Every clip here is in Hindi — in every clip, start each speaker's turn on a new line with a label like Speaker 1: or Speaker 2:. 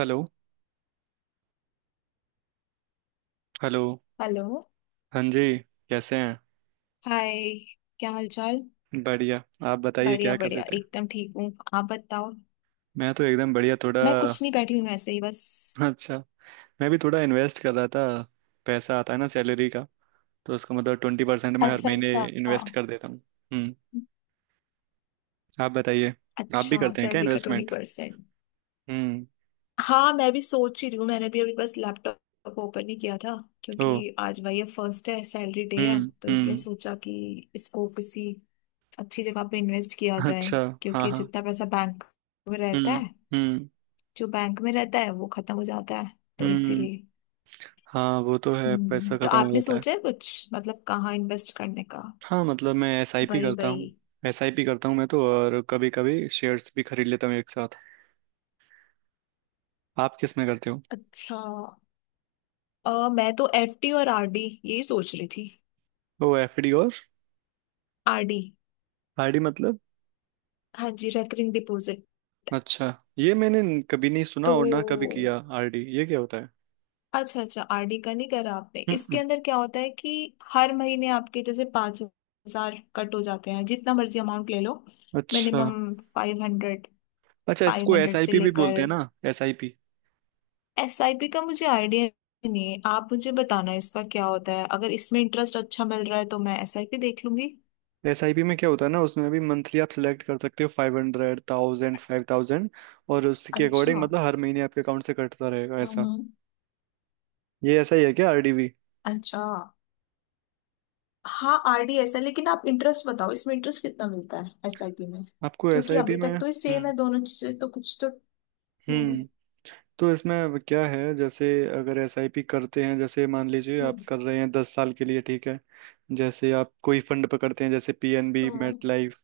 Speaker 1: Hello hello.
Speaker 2: हेलो।
Speaker 1: हाँ जी। कैसे हैं?
Speaker 2: हाय। क्या हाल चाल?
Speaker 1: बढ़िया। आप बताइए
Speaker 2: बढ़िया
Speaker 1: क्या कर रहे
Speaker 2: बढ़िया,
Speaker 1: थे?
Speaker 2: एकदम ठीक हूँ। आप बताओ।
Speaker 1: मैं तो एकदम बढ़िया, थोड़ा
Speaker 2: मैं कुछ नहीं, बैठी हूँ ऐसे ही बस।
Speaker 1: अच्छा। मैं भी थोड़ा इन्वेस्ट कर रहा था। पैसा आता है ना सैलरी का, तो उसका मतलब 20% मैं हर
Speaker 2: अच्छा
Speaker 1: महीने
Speaker 2: अच्छा।
Speaker 1: इन्वेस्ट कर देता हूँ। हम्म। आप बताइए। आप भी
Speaker 2: अच्छा,
Speaker 1: करते हैं क्या
Speaker 2: सैलरी का ट्वेंटी
Speaker 1: इन्वेस्टमेंट?
Speaker 2: परसेंट
Speaker 1: हम्म।
Speaker 2: हाँ, मैं भी सोच ही रही हूँ। मैंने भी अभी बस लैपटॉप ओपन ही किया था।
Speaker 1: ओ।
Speaker 2: क्योंकि आज भाई ये फर्स्ट है, सैलरी डे है,
Speaker 1: हम्म,
Speaker 2: तो इसलिए
Speaker 1: हम्म।
Speaker 2: सोचा कि इसको किसी अच्छी जगह पे इन्वेस्ट किया जाए।
Speaker 1: अच्छा। हाँ,
Speaker 2: क्योंकि
Speaker 1: हाँ।
Speaker 2: जितना पैसा बैंक में रहता
Speaker 1: हम्म,
Speaker 2: है
Speaker 1: हम्म,
Speaker 2: जो बैंक में रहता है वो खत्म हो जाता है, तो
Speaker 1: हम्म।
Speaker 2: इसीलिए।
Speaker 1: हाँ, वो तो है, पैसा
Speaker 2: तो
Speaker 1: खत्म हो
Speaker 2: आपने
Speaker 1: जाता है।
Speaker 2: सोचा है कुछ, मतलब कहाँ इन्वेस्ट करने का?
Speaker 1: हाँ, मतलब मैं एसआईपी
Speaker 2: वही
Speaker 1: करता
Speaker 2: वही।
Speaker 1: हूँ एसआईपी करता हूँ मैं तो, और कभी कभी शेयर्स भी खरीद लेता हूँ एक साथ। आप किस में करते हो?
Speaker 2: अच्छा। मैं तो एफडी और आरडी यही सोच रही थी।
Speaker 1: ओ एफडी और
Speaker 2: आरडी।
Speaker 1: आरडी मतलब?
Speaker 2: हाँ जी, रेकरिंग डिपॉजिट।
Speaker 1: अच्छा। ये मैंने कभी नहीं सुना
Speaker 2: तो
Speaker 1: और ना कभी किया, आरडी ये क्या होता है?
Speaker 2: अच्छा अच्छा, आरडी का नहीं करा आपने।
Speaker 1: हम्म,
Speaker 2: इसके
Speaker 1: हम्म।
Speaker 2: अंदर क्या होता है कि हर महीने आपके जैसे 5,000 कट हो जाते हैं, जितना मर्जी अमाउंट ले लो।
Speaker 1: अच्छा,
Speaker 2: मिनिमम 500।
Speaker 1: अच्छा।
Speaker 2: फाइव
Speaker 1: इसको
Speaker 2: हंड्रेड से
Speaker 1: एसआईपी भी
Speaker 2: लेकर।
Speaker 1: बोलते हैं ना? एसआईपी
Speaker 2: एसआईपी का मुझे आइडिया नहीं है। आप मुझे बताना इसका क्या होता है। अगर इसमें इंटरेस्ट अच्छा मिल रहा है तो मैं एसआईपी देख लूंगी।
Speaker 1: एसआईपी में क्या होता है ना, उसमें भी मंथली आप सिलेक्ट कर सकते हो, five hundred, thousand, five thousand. और उसके अकॉर्डिंग
Speaker 2: अच्छा।
Speaker 1: मतलब हर महीने आपके अकाउंट से कटता रहेगा ऐसा।
Speaker 2: हम्म।
Speaker 1: ये ऐसा ही है क्या आरडी भी?
Speaker 2: अच्छा। हाँ, आरडीएस है, लेकिन आप इंटरेस्ट बताओ, इसमें इंटरेस्ट कितना मिलता है एसआईपी में?
Speaker 1: आपको
Speaker 2: क्योंकि
Speaker 1: एसआईपी
Speaker 2: अभी
Speaker 1: में,
Speaker 2: तक तो ये सेम
Speaker 1: हम्म।
Speaker 2: है दोनों चीजें, तो कुछ तो। हम्म
Speaker 1: हम्म। तो इसमें अब क्या है, जैसे अगर एसआईपी करते हैं, जैसे मान लीजिए आप
Speaker 2: हम्म,
Speaker 1: कर रहे हैं 10 साल के लिए, ठीक है? जैसे आप कोई फंड पकड़ते हैं, जैसे पीएनबी
Speaker 2: हम्म।
Speaker 1: MetLife.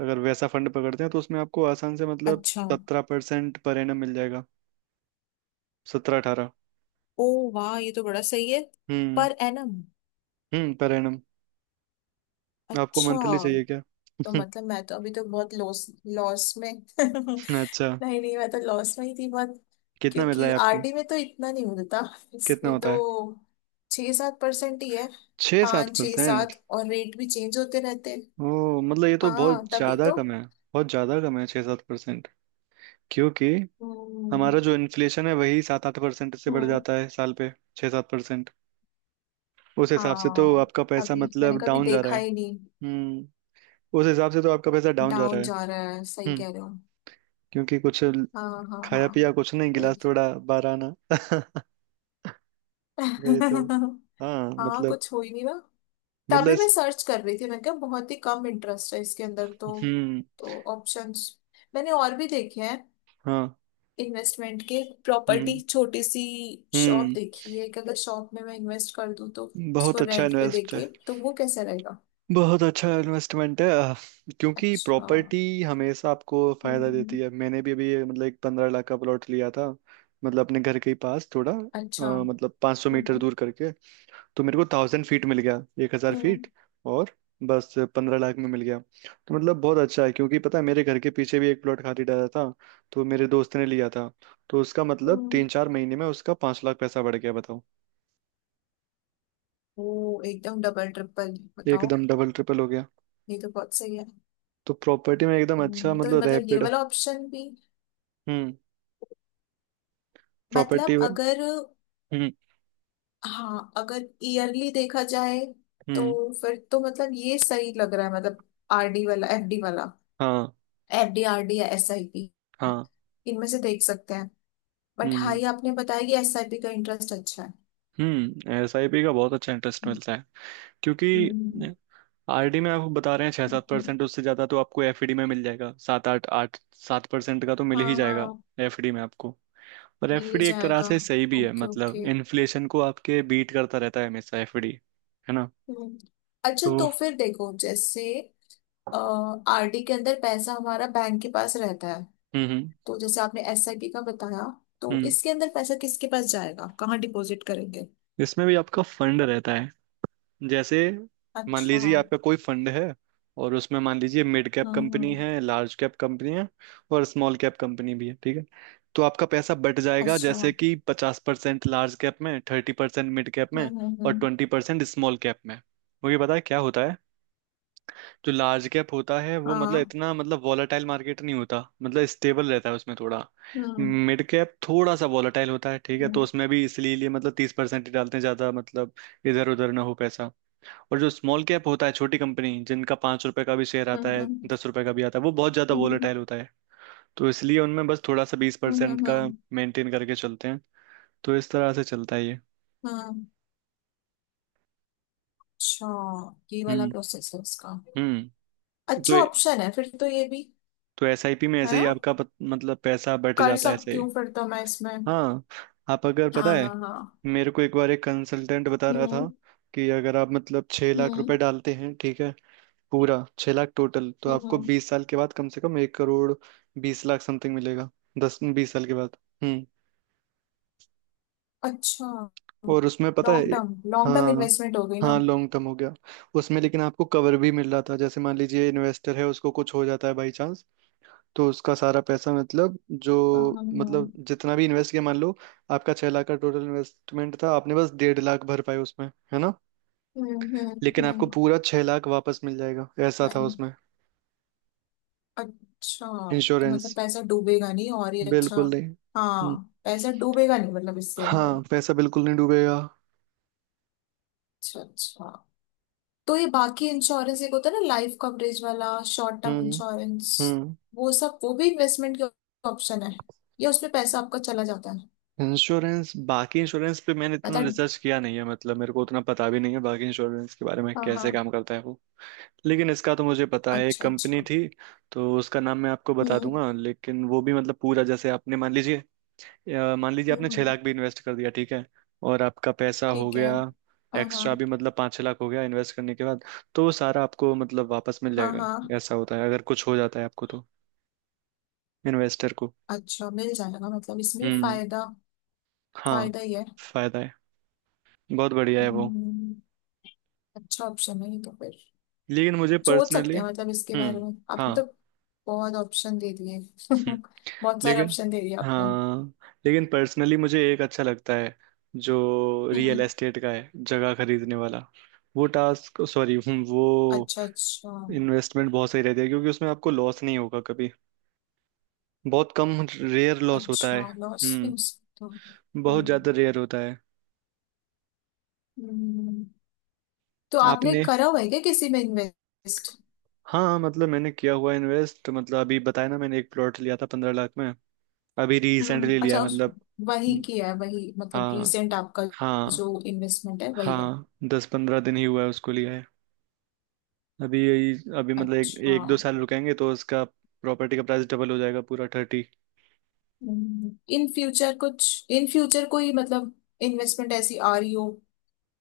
Speaker 1: अगर वैसा फंड पकड़ते हैं तो उसमें आपको आसान से मतलब
Speaker 2: अच्छा।
Speaker 1: 17% पर एनम मिल जाएगा। सत्रह अठारह।
Speaker 2: ओ, वाह, ये तो बड़ा सही है।
Speaker 1: हम्म।
Speaker 2: Per annum.
Speaker 1: हम्म, पर एनम। आपको
Speaker 2: अच्छा,
Speaker 1: मंथली चाहिए क्या?
Speaker 2: तो मतलब मैं तो अभी तो बहुत लॉस, लॉस में। नहीं
Speaker 1: अच्छा।
Speaker 2: नहीं, मैं तो लॉस में ही थी बहुत।
Speaker 1: कितना मिल रहा
Speaker 2: क्योंकि
Speaker 1: है आपको?
Speaker 2: आरडी में तो इतना नहीं मिलता,
Speaker 1: कितना
Speaker 2: इसमें
Speaker 1: होता
Speaker 2: तो।
Speaker 1: है?
Speaker 2: 6-7% ही है।
Speaker 1: छः सात
Speaker 2: पाँच छः
Speaker 1: परसेंट
Speaker 2: सात, और रेट भी चेंज होते रहते हैं।
Speaker 1: ओ मतलब ये तो बहुत
Speaker 2: हाँ, तभी
Speaker 1: ज्यादा
Speaker 2: तो।
Speaker 1: कम है, बहुत ज्यादा कम है 6-7%। क्योंकि
Speaker 2: हम्म
Speaker 1: हमारा जो इन्फ्लेशन है वही 7-8% से बढ़
Speaker 2: हम्म,
Speaker 1: जाता है साल पे। छः सात परसेंट, उस हिसाब से तो
Speaker 2: हाँ
Speaker 1: आपका पैसा
Speaker 2: तभी
Speaker 1: मतलब
Speaker 2: मैंने कभी
Speaker 1: डाउन जा रहा
Speaker 2: देखा
Speaker 1: है।
Speaker 2: ही नहीं।
Speaker 1: हम्म। उस हिसाब से तो आपका पैसा डाउन जा रहा
Speaker 2: डाउन
Speaker 1: है।
Speaker 2: जा रहा है, सही
Speaker 1: हम्म।
Speaker 2: कह रहे हो।
Speaker 1: क्योंकि कुछ
Speaker 2: हाँ हाँ हाँ,
Speaker 1: खाया पिया कुछ नहीं, गिलास
Speaker 2: वही।
Speaker 1: थोड़ा बाहर आना वही तो। हाँ,
Speaker 2: हाँ,
Speaker 1: मतलब।
Speaker 2: कुछ हो ही नहीं ना।
Speaker 1: मतलब
Speaker 2: तभी मैं
Speaker 1: इस,
Speaker 2: सर्च कर रही थी, मैंने कहा बहुत ही कम इंटरेस्ट है इसके अंदर तो।
Speaker 1: हम्म।
Speaker 2: तो ऑप्शंस मैंने और भी देखे हैं
Speaker 1: हाँ,
Speaker 2: इन्वेस्टमेंट के। प्रॉपर्टी,
Speaker 1: हम्म,
Speaker 2: छोटी सी शॉप
Speaker 1: हम्म।
Speaker 2: देखी है कि अगर शॉप में मैं इन्वेस्ट कर दूं तो उसको
Speaker 1: बहुत अच्छा
Speaker 2: रेंट पे
Speaker 1: इन्वेस्ट है
Speaker 2: देके तो वो कैसा रहेगा?
Speaker 1: बहुत अच्छा इन्वेस्टमेंट है, क्योंकि
Speaker 2: अच्छा।
Speaker 1: प्रॉपर्टी हमेशा आपको फायदा देती
Speaker 2: हम्म।
Speaker 1: है। मैंने भी अभी मतलब एक 15 लाख का प्लॉट लिया था, मतलब अपने घर के ही पास थोड़ा,
Speaker 2: अच्छा।
Speaker 1: मतलब 500 मीटर
Speaker 2: हम्म
Speaker 1: दूर करके। तो मेरे को 1,000 फीट मिल गया, एक हजार
Speaker 2: हम्म
Speaker 1: फीट और बस 15 लाख में मिल गया। तो मतलब बहुत अच्छा है, क्योंकि पता है मेरे घर के पीछे भी एक प्लॉट खाली डाला था, तो मेरे दोस्त ने लिया था, तो उसका मतलब
Speaker 2: हम्म।
Speaker 1: 3-4 महीने में उसका 5 लाख पैसा बढ़ गया, बताओ।
Speaker 2: वो एकदम डबल ट्रिपल, बताओ।
Speaker 1: एकदम डबल ट्रिपल हो गया।
Speaker 2: ये तो बहुत सही है।
Speaker 1: तो प्रॉपर्टी में एकदम अच्छा,
Speaker 2: तो
Speaker 1: मतलब
Speaker 2: मतलब ये
Speaker 1: रैपिड
Speaker 2: वाला ऑप्शन भी,
Speaker 1: प्रॉपर्टी।
Speaker 2: मतलब
Speaker 1: हम्म,
Speaker 2: अगर, हाँ अगर ईयरली देखा जाए
Speaker 1: हम्म।
Speaker 2: तो फिर तो मतलब ये सही लग रहा है, मतलब आरडी वाला, एफडी वाला,
Speaker 1: हाँ,
Speaker 2: एफडी आरडी या एसआईपी,
Speaker 1: हाँ।
Speaker 2: इनमें से देख सकते हैं। बट हाँ,
Speaker 1: हम्म,
Speaker 2: ये आपने बताया कि एसआईपी का इंटरेस्ट अच्छा है।
Speaker 1: हम्म, एसआईपी का बहुत अच्छा इंटरेस्ट मिलता है। क्योंकि
Speaker 2: हम्म,
Speaker 1: आरडी में आपको बता रहे हैं छः सात
Speaker 2: हम्म।
Speaker 1: परसेंट उससे ज़्यादा तो आपको एफडी में मिल जाएगा, सात आठ, आठ सात परसेंट का तो मिल
Speaker 2: हाँ
Speaker 1: ही जाएगा
Speaker 2: हाँ,
Speaker 1: एफडी में आपको। और
Speaker 2: मिल ही
Speaker 1: एफडी एक तरह
Speaker 2: जाएगा।
Speaker 1: से सही भी है,
Speaker 2: ओके
Speaker 1: मतलब
Speaker 2: ओके।
Speaker 1: इन्फ्लेशन को आपके बीट करता रहता है हमेशा एफडी, है ना?
Speaker 2: हम्म। अच्छा,
Speaker 1: तो
Speaker 2: तो फिर देखो, जैसे आरडी के अंदर पैसा हमारा बैंक के पास रहता है,
Speaker 1: हम्म, हम्म,
Speaker 2: तो जैसे आपने एसआईपी का बताया, तो
Speaker 1: हम्म।
Speaker 2: इसके अंदर पैसा किसके पास जाएगा? कहाँ डिपॉजिट करेंगे?
Speaker 1: इसमें भी आपका फंड रहता है। जैसे मान
Speaker 2: अच्छा।
Speaker 1: लीजिए आपका कोई फंड है, और उसमें मान लीजिए मिड कैप
Speaker 2: हम्म
Speaker 1: कंपनी
Speaker 2: हम्म,
Speaker 1: है, लार्ज कैप कंपनी है, और स्मॉल कैप कंपनी भी है, ठीक है? तो आपका पैसा बट जाएगा,
Speaker 2: अच्छा।
Speaker 1: जैसे कि 50% लार्ज कैप में, 30% मिड कैप में,
Speaker 2: हम्म
Speaker 1: और
Speaker 2: हम्म,
Speaker 1: 20% स्मॉल कैप में। मुझे पता है क्या होता है। जो लार्ज कैप होता है वो मतलब
Speaker 2: हाँ।
Speaker 1: इतना मतलब वॉलेटाइल मार्केट नहीं होता, मतलब स्टेबल रहता है उसमें थोड़ा।
Speaker 2: हम्म
Speaker 1: मिड कैप थोड़ा सा वॉलेटाइल होता है, ठीक है? तो
Speaker 2: हम्म
Speaker 1: उसमें भी इसलिए लिए मतलब 30% ही डालते हैं, ज़्यादा मतलब इधर उधर ना हो पैसा। और जो स्मॉल कैप होता है, छोटी कंपनी जिनका 5 रुपए का भी शेयर आता
Speaker 2: हम्म
Speaker 1: है,
Speaker 2: हम्म
Speaker 1: 10 रुपए का भी आता है, वो बहुत ज़्यादा
Speaker 2: हम्म
Speaker 1: वोलेटाइल होता है। तो इसलिए उनमें बस थोड़ा सा बीस
Speaker 2: हम्म
Speaker 1: परसेंट
Speaker 2: हम्म
Speaker 1: का
Speaker 2: हम्म,
Speaker 1: मेंटेन करके चलते हैं। तो इस तरह से चलता है ये।
Speaker 2: हम्म, अच्छा, ये वाला
Speaker 1: हम्म,
Speaker 2: प्रोसेस है उसका।
Speaker 1: हम्म। तो
Speaker 2: अच्छा ऑप्शन है फिर तो ये भी,
Speaker 1: तो एसआईपी में
Speaker 2: है
Speaker 1: ऐसे ही
Speaker 2: ना?
Speaker 1: आपका मतलब पैसा बट
Speaker 2: कर
Speaker 1: जाता है ऐसे
Speaker 2: सकती
Speaker 1: ही।
Speaker 2: हूँ फिर तो मैं इसमें।
Speaker 1: हाँ। आप अगर पता
Speaker 2: हाँ
Speaker 1: है,
Speaker 2: हाँ हाँ।
Speaker 1: मेरे को एक बार एक कंसल्टेंट बता रहा था
Speaker 2: हम्म
Speaker 1: कि अगर आप मतलब छह लाख
Speaker 2: हम्म
Speaker 1: रुपए डालते हैं, ठीक है, पूरा 6 लाख टोटल, तो
Speaker 2: हम्म
Speaker 1: आपको
Speaker 2: हम्म।
Speaker 1: 20 साल के बाद कम से कम 1 करोड़ 20 लाख समथिंग मिलेगा, 10-20 साल के बाद। हम्म।
Speaker 2: अच्छा,
Speaker 1: और उसमें पता है,
Speaker 2: लॉन्ग टर्म
Speaker 1: हाँ,
Speaker 2: इन्वेस्टमेंट हो गई ना।
Speaker 1: हाँ, लॉन्ग टर्म हो गया। उसमें लेकिन आपको कवर भी मिल रहा था, जैसे मान लीजिए इन्वेस्टर है, उसको कुछ हो जाता है बाई चांस, तो उसका सारा पैसा मतलब
Speaker 2: हाँ
Speaker 1: जो
Speaker 2: हाँ, हाँ।
Speaker 1: मतलब जितना भी इन्वेस्ट किया, मान लो आपका 6 लाख का टोटल इन्वेस्टमेंट था, आपने बस डेढ़ लाख भर पाए उसमें, है ना? लेकिन आपको
Speaker 2: हम्म।
Speaker 1: पूरा 6 लाख वापस मिल जाएगा, ऐसा था
Speaker 2: वही।
Speaker 1: उसमें,
Speaker 2: अच्छा, तो
Speaker 1: इंश्योरेंस।
Speaker 2: मतलब पैसा डूबेगा नहीं, और ये अच्छा।
Speaker 1: बिल्कुल नहीं। हम्म।
Speaker 2: हाँ, पैसा डूबेगा नहीं मतलब इसके अंदर।
Speaker 1: हाँ, पैसा बिल्कुल नहीं डूबेगा।
Speaker 2: अच्छा अच्छा, तो ये बाकी इंश्योरेंस एक होता है ना, लाइफ कवरेज वाला, शॉर्ट टर्म
Speaker 1: हम्म,
Speaker 2: इंश्योरेंस,
Speaker 1: हम्म,
Speaker 2: वो सब वो भी इन्वेस्टमेंट के ऑप्शन है, या उसमें पैसा आपका चला जाता है?
Speaker 1: इंश्योरेंस। बाकी इंश्योरेंस पे मैंने इतना
Speaker 2: पता।
Speaker 1: रिसर्च किया नहीं है, मतलब मेरे को उतना पता भी नहीं है बाकी इंश्योरेंस के बारे में
Speaker 2: हाँ
Speaker 1: कैसे
Speaker 2: हाँ।
Speaker 1: काम करता है वो। लेकिन इसका तो मुझे पता है, एक
Speaker 2: अच्छा
Speaker 1: कंपनी
Speaker 2: अच्छा।
Speaker 1: थी, तो उसका नाम मैं आपको बता
Speaker 2: हम्म
Speaker 1: दूंगा। लेकिन वो भी मतलब पूरा, जैसे आपने मान लीजिए, मान लीजिए
Speaker 2: हम्म
Speaker 1: आपने छह
Speaker 2: हम्म,
Speaker 1: लाख भी इन्वेस्ट कर दिया, ठीक है, और आपका पैसा हो
Speaker 2: ठीक
Speaker 1: गया
Speaker 2: है। हाँ हाँ
Speaker 1: एक्स्ट्रा भी मतलब 5-6 लाख हो गया इन्वेस्ट करने के बाद, तो वो सारा आपको मतलब वापस मिल
Speaker 2: हाँ
Speaker 1: जाएगा।
Speaker 2: हाँ।
Speaker 1: ऐसा होता है अगर कुछ हो जाता है आपको तो, इन्वेस्टर को।
Speaker 2: अच्छा, मिल जाएगा मतलब इसमें भी
Speaker 1: हम्म।
Speaker 2: फायदा,
Speaker 1: हाँ,
Speaker 2: फायदा ही है।
Speaker 1: फायदा है, बहुत बढ़िया है वो।
Speaker 2: हम्म, अच्छा ऑप्शन है ये तो फिर,
Speaker 1: लेकिन मुझे
Speaker 2: सोच
Speaker 1: पर्सनली
Speaker 2: सकते हैं मतलब इसके बारे
Speaker 1: हम्म,
Speaker 2: में।
Speaker 1: हाँ,
Speaker 2: आपने तो बहुत ऑप्शन दे दिए,
Speaker 1: हम्म,
Speaker 2: बहुत सारे
Speaker 1: लेकिन,
Speaker 2: ऑप्शन दे दिए आपने।
Speaker 1: हाँ, लेकिन पर्सनली मुझे एक अच्छा लगता है, जो रियल
Speaker 2: हम्म।
Speaker 1: एस्टेट का है, जगह खरीदने वाला। वो टास्क सॉरी, वो
Speaker 2: अच्छा अच्छा
Speaker 1: इन्वेस्टमेंट बहुत सही रहती है, क्योंकि उसमें आपको लॉस नहीं होगा कभी, बहुत कम, रेयर लॉस होता
Speaker 2: अच्छा,
Speaker 1: है।
Speaker 2: लॉस में
Speaker 1: हम्म।
Speaker 2: हो सकता
Speaker 1: बहुत
Speaker 2: हूँ।
Speaker 1: ज्यादा रेयर होता है।
Speaker 2: हम्म, तो आपने
Speaker 1: आपने?
Speaker 2: करा हुआ है क्या किसी में इन्वेस्ट?
Speaker 1: हाँ मतलब मैंने किया हुआ इन्वेस्ट, मतलब अभी बताया ना मैंने एक प्लॉट लिया था 15 लाख में, अभी
Speaker 2: हम्म,
Speaker 1: रिसेंटली लिया
Speaker 2: अच्छा।
Speaker 1: है,
Speaker 2: उस
Speaker 1: मतलब
Speaker 2: वही
Speaker 1: न-
Speaker 2: किया है वही, मतलब
Speaker 1: हाँ,
Speaker 2: रिसेंट आपका
Speaker 1: हाँ,
Speaker 2: जो इन्वेस्टमेंट है वही है।
Speaker 1: हाँ। 10-15 दिन ही हुआ है उसको लिया है, अभी यही, अभी मतलब
Speaker 2: अच्छा।
Speaker 1: 1-2 साल रुकेंगे तो उसका प्रॉपर्टी का प्राइस डबल हो जाएगा पूरा, थर्टी।
Speaker 2: इन फ्यूचर कोई, मतलब इन्वेस्टमेंट ऐसी आ रही हो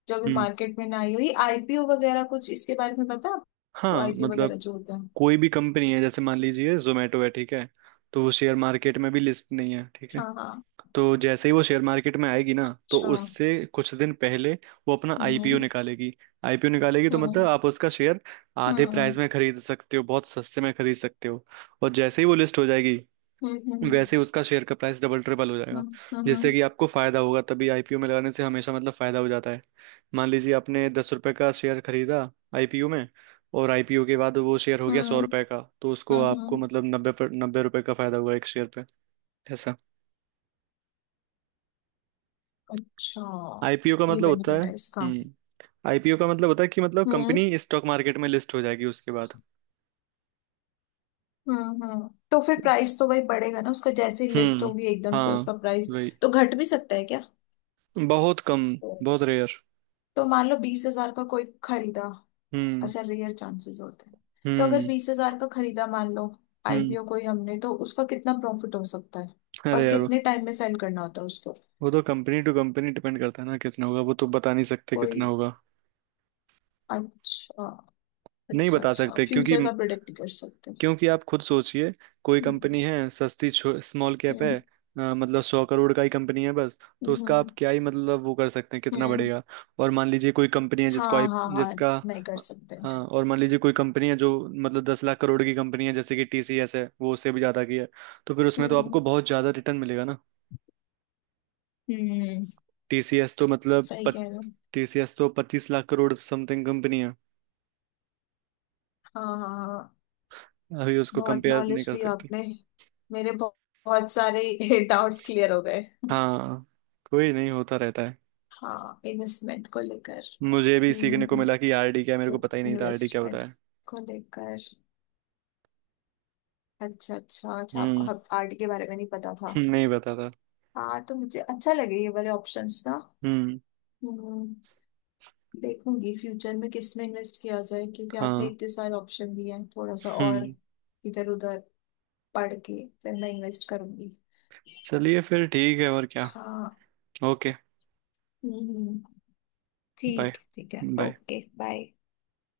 Speaker 2: जो अभी
Speaker 1: हम्म।
Speaker 2: मार्केट में ना आई हो, ये आईपीओ वगैरह कुछ इसके बारे में पता है आपको?
Speaker 1: हाँ
Speaker 2: आईपीओ
Speaker 1: मतलब
Speaker 2: वगैरह जो होता है।
Speaker 1: कोई भी कंपनी है, जैसे मान लीजिए जोमेटो है, ठीक है, तो वो शेयर मार्केट में भी लिस्ट नहीं है, ठीक है?
Speaker 2: हाँ हाँ।
Speaker 1: तो जैसे ही वो शेयर मार्केट में आएगी ना, तो
Speaker 2: अच्छा।
Speaker 1: उससे कुछ दिन पहले वो अपना आईपीओ
Speaker 2: हम्म
Speaker 1: निकालेगी। आईपीओ निकालेगी तो
Speaker 2: हम्म
Speaker 1: मतलब आप उसका शेयर
Speaker 2: हम्म
Speaker 1: आधे
Speaker 2: हम्म
Speaker 1: प्राइस में खरीद सकते हो, बहुत सस्ते में खरीद सकते हो। और जैसे ही वो लिस्ट हो जाएगी,
Speaker 2: हम्म हम्म
Speaker 1: वैसे ही उसका शेयर का प्राइस डबल ट्रिपल हो जाएगा,
Speaker 2: हम्म,
Speaker 1: जिससे
Speaker 2: हम्म,
Speaker 1: कि आपको फायदा होगा। तभी आईपीओ में लगाने से हमेशा मतलब फायदा हो जाता है। मान लीजिए आपने 10 रुपए का शेयर खरीदा आईपीओ में, और आईपीओ के बाद वो शेयर हो गया
Speaker 2: हम्म
Speaker 1: 100 रुपए का, तो उसको
Speaker 2: हम्म
Speaker 1: आपको
Speaker 2: हम्म,
Speaker 1: मतलब नब्बे पर, 90 रुपए का फायदा हुआ एक शेयर पे, ऐसा।
Speaker 2: अच्छा,
Speaker 1: आईपीओ का
Speaker 2: ये
Speaker 1: मतलब होता है,
Speaker 2: बेनिफिट है इसका।
Speaker 1: हम्म, आईपीओ का मतलब होता है कि मतलब
Speaker 2: हम्म
Speaker 1: कंपनी स्टॉक मार्केट में लिस्ट हो जाएगी उसके बाद।
Speaker 2: हम्म, तो फिर प्राइस तो वही बढ़ेगा ना उसका जैसे ही लिस्ट
Speaker 1: हम्म।
Speaker 2: होगी एकदम से
Speaker 1: हाँ,
Speaker 2: उसका प्राइस।
Speaker 1: वही।
Speaker 2: तो घट भी सकता है क्या?
Speaker 1: बहुत कम, बहुत रेयर।
Speaker 2: तो मान लो 20,000 का कोई खरीदा।
Speaker 1: हम्म,
Speaker 2: अच्छा, रेयर चांसेस होते हैं। तो अगर
Speaker 1: हम्म,
Speaker 2: 20,000 का खरीदा मान लो,
Speaker 1: हम्म।
Speaker 2: आईपीओ कोई हमने, तो उसका कितना प्रॉफिट हो सकता है?
Speaker 1: अरे
Speaker 2: और
Speaker 1: यार,
Speaker 2: कितने टाइम में सेल करना होता है उसको?
Speaker 1: वो तो कंपनी टू कंपनी डिपेंड करता है ना कितना होगा, वो तो बता नहीं सकते कितना
Speaker 2: कोई।
Speaker 1: होगा।
Speaker 2: अच्छा
Speaker 1: नहीं
Speaker 2: अच्छा
Speaker 1: बता
Speaker 2: अच्छा,
Speaker 1: सकते, क्योंकि
Speaker 2: फ्यूचर का प्रोडिक्ट कर सकते हैं।
Speaker 1: क्योंकि आप खुद सोचिए, कोई
Speaker 2: हम्म
Speaker 1: कंपनी है सस्ती, स्मॉल कैप है,
Speaker 2: हम्म
Speaker 1: मतलब 100 करोड़ का ही कंपनी है बस, तो उसका आप
Speaker 2: हम्म
Speaker 1: क्या ही मतलब वो कर सकते हैं कितना
Speaker 2: हम्म।
Speaker 1: बढ़ेगा। और मान लीजिए कोई कंपनी है जिसको
Speaker 2: हाँ
Speaker 1: आप,
Speaker 2: हाँ हाँ,
Speaker 1: जिसका,
Speaker 2: नहीं कर सकते।
Speaker 1: हाँ, और मान लीजिए कोई कंपनी है जो मतलब 10 लाख करोड़ की कंपनी है, जैसे कि टीसीएस है, वो उससे भी ज़्यादा की है, तो फिर उसमें तो आपको
Speaker 2: हम्म
Speaker 1: बहुत ज़्यादा रिटर्न मिलेगा ना।
Speaker 2: हम्म हम्म,
Speaker 1: टीसीएस तो मतलब
Speaker 2: सही कह रहे हो।
Speaker 1: टीसीएस तो 25 लाख करोड़ समथिंग कंपनी है,
Speaker 2: हाँ हाँ हाँ,
Speaker 1: अभी उसको
Speaker 2: बहुत
Speaker 1: कंपेयर नहीं
Speaker 2: नॉलेज
Speaker 1: कर
Speaker 2: दी
Speaker 1: सकते।
Speaker 2: आपने। मेरे बहुत, बहुत सारे डाउट्स क्लियर हो गए।
Speaker 1: हाँ, कोई नहीं, होता रहता है।
Speaker 2: हाँ,
Speaker 1: मुझे भी
Speaker 2: हम्म
Speaker 1: सीखने को मिला कि आरडी क्या है, मेरे को पता ही नहीं था आरडी क्या होता
Speaker 2: इन्वेस्टमेंट
Speaker 1: है।
Speaker 2: को लेकर, अच्छा अच्छा अच्छा, आपको
Speaker 1: हम्म
Speaker 2: हब आर्ट के बारे में नहीं पता था।
Speaker 1: नहीं पता था।
Speaker 2: हाँ, तो मुझे अच्छा लगे ये वाले ऑप्शंस ना।
Speaker 1: हम्म।
Speaker 2: हम्म, देखूंगी फ्यूचर में किस में इन्वेस्ट किया जाए क्योंकि आपने
Speaker 1: हाँ,
Speaker 2: इतने सारे ऑप्शन दिए हैं। थोड़ा सा और
Speaker 1: हम्म।
Speaker 2: इधर उधर पढ़ के फिर मैं इन्वेस्ट करूंगी।
Speaker 1: चलिए फिर ठीक है और क्या?
Speaker 2: हाँ।
Speaker 1: ओके,
Speaker 2: हम्म,
Speaker 1: बाय।
Speaker 2: ठीक है ठीक है,
Speaker 1: बाय।
Speaker 2: ओके। बाय।